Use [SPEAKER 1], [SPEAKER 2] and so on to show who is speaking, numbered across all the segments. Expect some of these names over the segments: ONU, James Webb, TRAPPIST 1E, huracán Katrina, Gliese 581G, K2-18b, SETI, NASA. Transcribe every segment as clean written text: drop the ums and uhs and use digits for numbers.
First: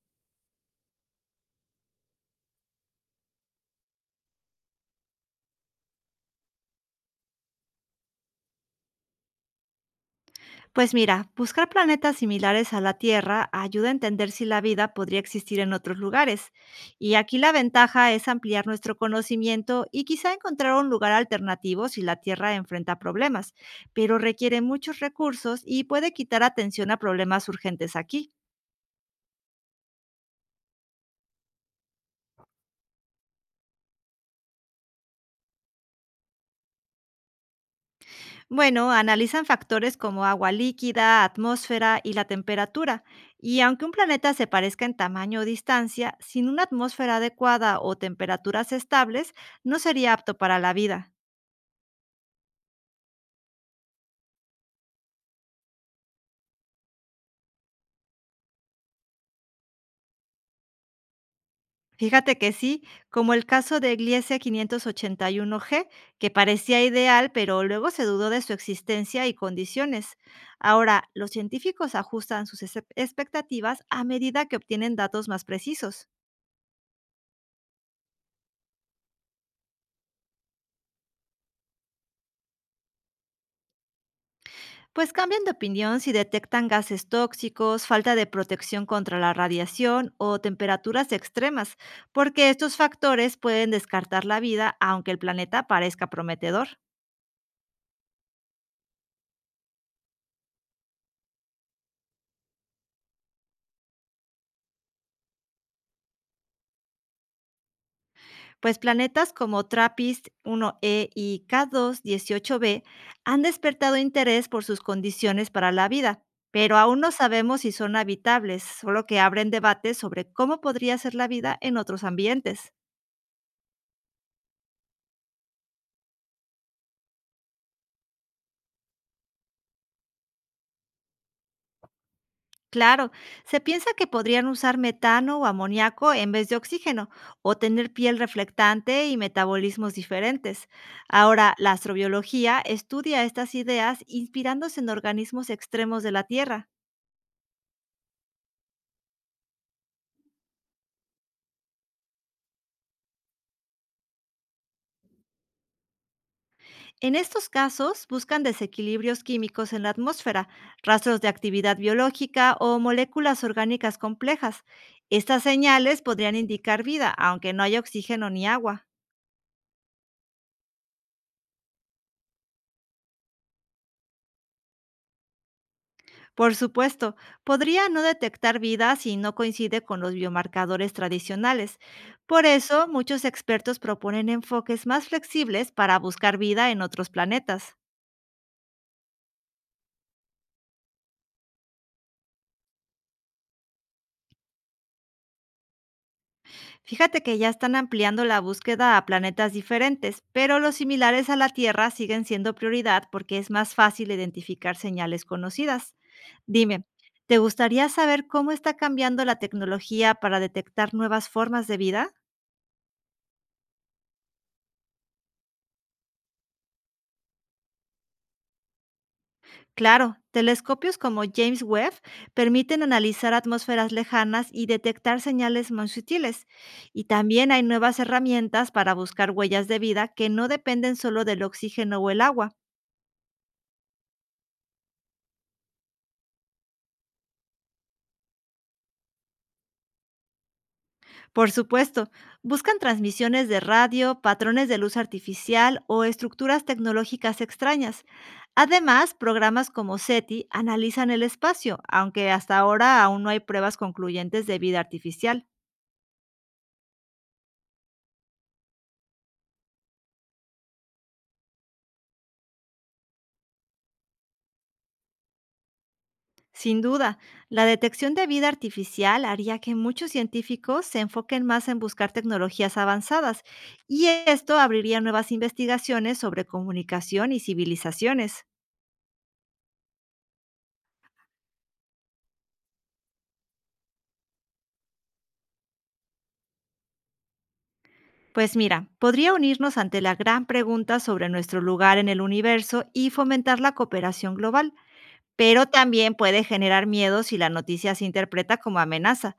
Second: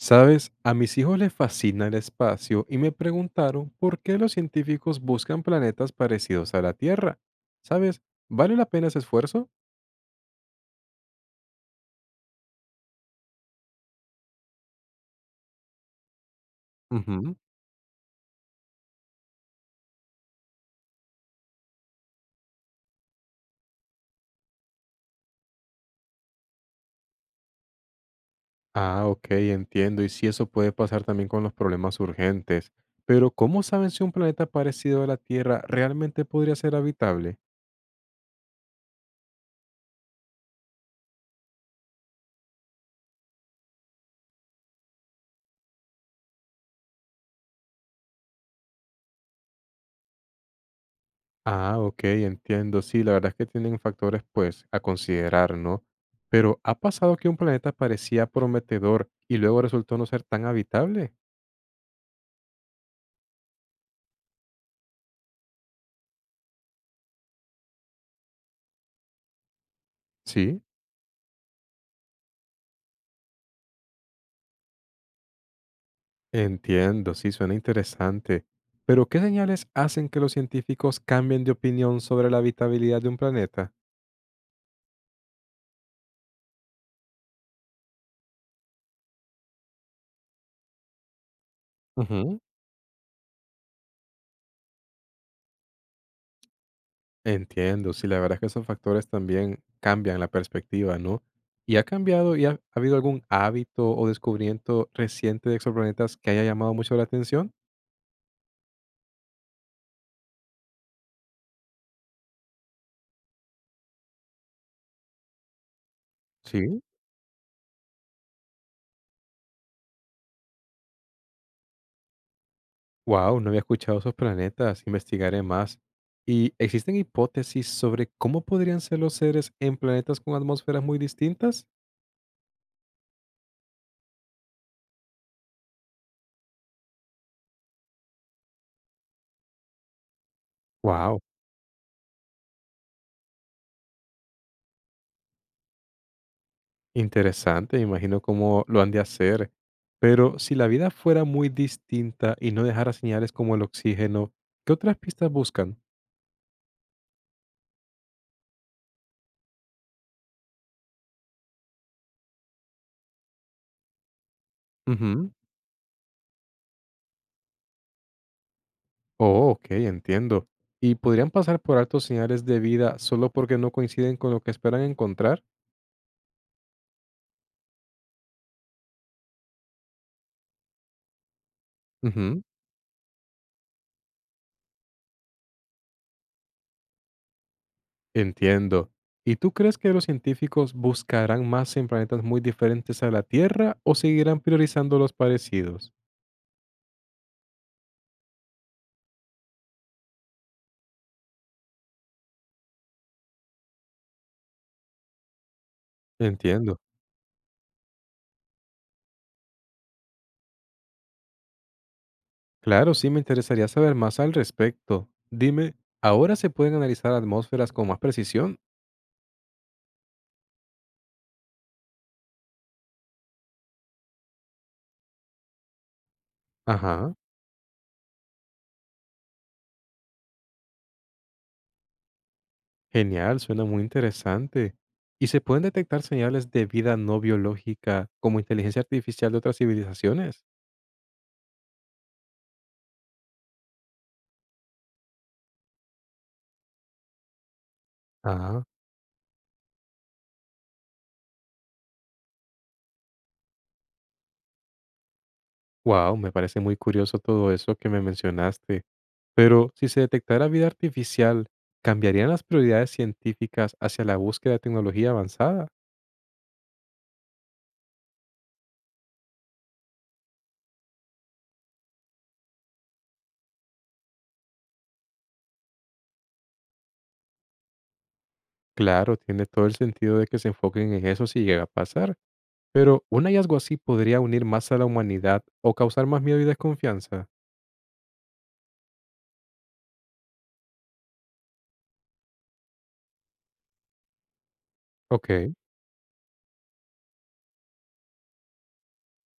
[SPEAKER 1] Sabes, a mis hijos les fascina el espacio y me preguntaron por qué los científicos buscan planetas parecidos a la Tierra. ¿Sabes? ¿Vale la pena ese esfuerzo?
[SPEAKER 2] Pues mira, buscar planetas similares a la Tierra ayuda a entender si la vida podría existir en otros lugares. Y
[SPEAKER 1] Ujú.
[SPEAKER 2] aquí la ventaja es ampliar nuestro conocimiento y quizá encontrar un lugar alternativo si la Tierra enfrenta problemas, pero requiere muchos recursos y puede quitar atención a problemas urgentes aquí.
[SPEAKER 1] Ah, ok, entiendo. Y sí, eso puede pasar también con los problemas urgentes. Pero ¿cómo saben si un planeta parecido a la Tierra realmente podría ser habitable?
[SPEAKER 2] Bueno, analizan factores como agua líquida, atmósfera y la temperatura. Y aunque un planeta se parezca en tamaño o distancia, sin una atmósfera adecuada o temperaturas estables, no sería apto para la vida.
[SPEAKER 1] Ah, ok, entiendo. Sí, la verdad es que tienen factores pues a considerar, ¿no? Pero ¿ha pasado que un planeta parecía prometedor y luego resultó no ser tan habitable?
[SPEAKER 2] Fíjate que sí, como el caso de Gliese 581G, que parecía ideal, pero luego se dudó de su existencia y condiciones.
[SPEAKER 1] Sí.
[SPEAKER 2] Ahora, los científicos ajustan sus expectativas a medida que obtienen datos más precisos.
[SPEAKER 1] Entiendo, sí, suena interesante. Pero, ¿qué señales hacen que los científicos cambien de opinión sobre la habitabilidad de un planeta?
[SPEAKER 2] Pues cambian de opinión si detectan gases tóxicos, falta de protección contra la radiación o temperaturas extremas,
[SPEAKER 1] Ujú.
[SPEAKER 2] porque estos factores pueden descartar la vida aunque el planeta parezca prometedor.
[SPEAKER 1] Entiendo, sí, la verdad es que esos factores también cambian la perspectiva, ¿no? ¿Y ha cambiado y ha habido algún hábito o descubrimiento reciente de exoplanetas que haya llamado mucho la atención?
[SPEAKER 2] Pues planetas como TRAPPIST 1E y K2-18b han despertado interés por sus condiciones para la vida, pero
[SPEAKER 1] Sí.
[SPEAKER 2] aún no sabemos si son habitables, solo que abren debates sobre cómo podría ser la vida en otros ambientes.
[SPEAKER 1] Wow, no había escuchado esos planetas, investigaré más. ¿Y existen hipótesis sobre cómo podrían ser los seres en planetas con atmósferas muy distintas?
[SPEAKER 2] Claro, se piensa que podrían usar metano o amoníaco en vez de oxígeno o tener piel reflectante y metabolismos diferentes.
[SPEAKER 1] Wow,
[SPEAKER 2] Ahora, la astrobiología estudia estas ideas inspirándose en organismos extremos de la Tierra.
[SPEAKER 1] interesante, me imagino cómo lo han de hacer. Pero si la vida fuera muy distinta y no dejara señales como el oxígeno, ¿qué otras pistas buscan?
[SPEAKER 2] En estos casos, buscan desequilibrios químicos en la atmósfera, rastros de actividad biológica o moléculas orgánicas complejas.
[SPEAKER 1] Ujú.
[SPEAKER 2] Estas señales podrían indicar vida, aunque no haya oxígeno ni agua.
[SPEAKER 1] Oh, ok, entiendo. ¿Y podrían pasar por altos señales de vida solo porque no coinciden con lo que esperan encontrar?
[SPEAKER 2] Por supuesto, podría no detectar vida si no coincide con los biomarcadores tradicionales.
[SPEAKER 1] Ujú.
[SPEAKER 2] Por eso, muchos expertos proponen enfoques más flexibles para buscar vida en otros planetas.
[SPEAKER 1] Entiendo. ¿Y tú crees que los científicos buscarán más en planetas muy diferentes a la Tierra o seguirán priorizando los parecidos?
[SPEAKER 2] Fíjate que ya están ampliando la búsqueda a planetas diferentes, pero los similares a la Tierra siguen siendo prioridad porque es más fácil identificar señales conocidas.
[SPEAKER 1] Entiendo.
[SPEAKER 2] Dime, ¿te gustaría saber cómo está cambiando la tecnología para detectar nuevas formas de vida?
[SPEAKER 1] Claro, sí me interesaría saber más al respecto. Dime, ¿ahora se pueden analizar atmósferas con más precisión?
[SPEAKER 2] Claro, telescopios como James Webb permiten analizar atmósferas lejanas y detectar señales muy sutiles. Y
[SPEAKER 1] Ajá,
[SPEAKER 2] también hay nuevas herramientas para buscar huellas de vida que no dependen solo del oxígeno o el agua.
[SPEAKER 1] genial, suena muy interesante. ¿Y se pueden detectar señales de vida no biológica como inteligencia artificial de otras civilizaciones?
[SPEAKER 2] Por supuesto, buscan transmisiones de radio, patrones de luz artificial o estructuras tecnológicas extrañas.
[SPEAKER 1] Ah,
[SPEAKER 2] Además, programas como SETI analizan el espacio, aunque hasta ahora aún no hay pruebas concluyentes de vida artificial.
[SPEAKER 1] wow, me parece muy curioso todo eso que me mencionaste. Pero si se detectara vida artificial, ¿cambiarían las prioridades científicas hacia la búsqueda de tecnología avanzada?
[SPEAKER 2] Sin duda, la detección de vida artificial haría que muchos científicos se enfoquen más en buscar tecnologías avanzadas y esto abriría nuevas investigaciones sobre comunicación y civilizaciones.
[SPEAKER 1] Claro, tiene todo el sentido de que se enfoquen en eso si llega a pasar, pero un hallazgo así podría unir más a la humanidad o causar más miedo y desconfianza.
[SPEAKER 2] Pues mira, podría unirnos ante la gran pregunta sobre nuestro lugar en el universo y fomentar la cooperación global,
[SPEAKER 1] Ok,
[SPEAKER 2] pero también puede generar miedo si la noticia se interpreta como amenaza.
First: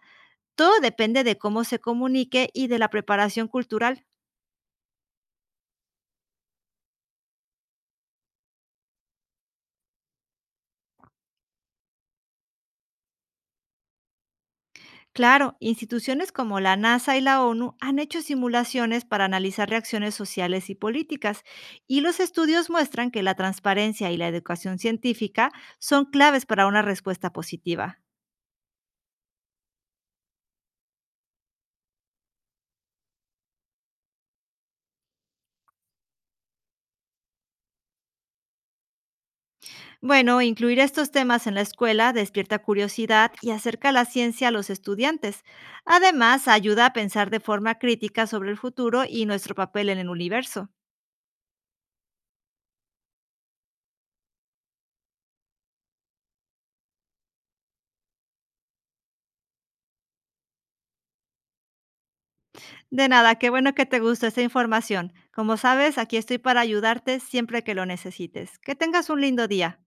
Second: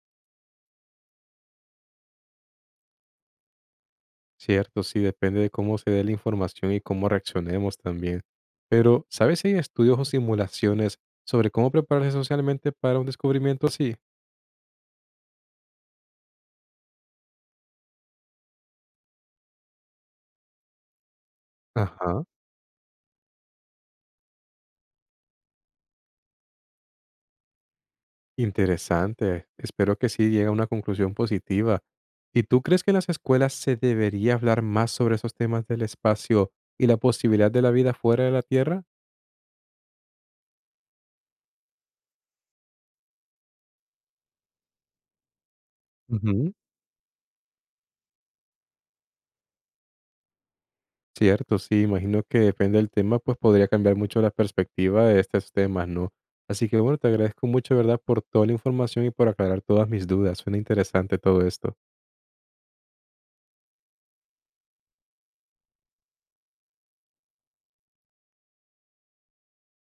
[SPEAKER 2] Todo depende de cómo se comunique y de la preparación cultural.
[SPEAKER 1] cierto, sí, depende de cómo se dé la información y cómo reaccionemos también. Pero, ¿sabes si hay estudios o simulaciones sobre cómo prepararse socialmente para un descubrimiento así?
[SPEAKER 2] Claro, instituciones como la NASA y la ONU han hecho simulaciones para analizar reacciones sociales y políticas, y los
[SPEAKER 1] Ajá.
[SPEAKER 2] estudios muestran que la transparencia y la educación científica son claves para una respuesta positiva.
[SPEAKER 1] Interesante. Espero que sí llegue a una conclusión positiva. ¿Y tú crees que en las escuelas se debería hablar más sobre esos temas del espacio y la posibilidad de la vida fuera de la Tierra?
[SPEAKER 2] Bueno, incluir estos temas en la escuela despierta curiosidad y acerca la ciencia a los estudiantes. Además,
[SPEAKER 1] Ujú.
[SPEAKER 2] ayuda a pensar de forma crítica sobre el futuro y nuestro papel en el universo.
[SPEAKER 1] Cierto, sí, imagino que depende del tema, pues podría cambiar mucho la perspectiva de estos temas, ¿no? Así que bueno, te agradezco mucho, ¿verdad?, por toda la información y por aclarar todas mis dudas. Suena interesante todo esto.
[SPEAKER 2] De nada, qué bueno que te gustó esta información. Como sabes, aquí estoy para ayudarte siempre que lo necesites. Que tengas un lindo día.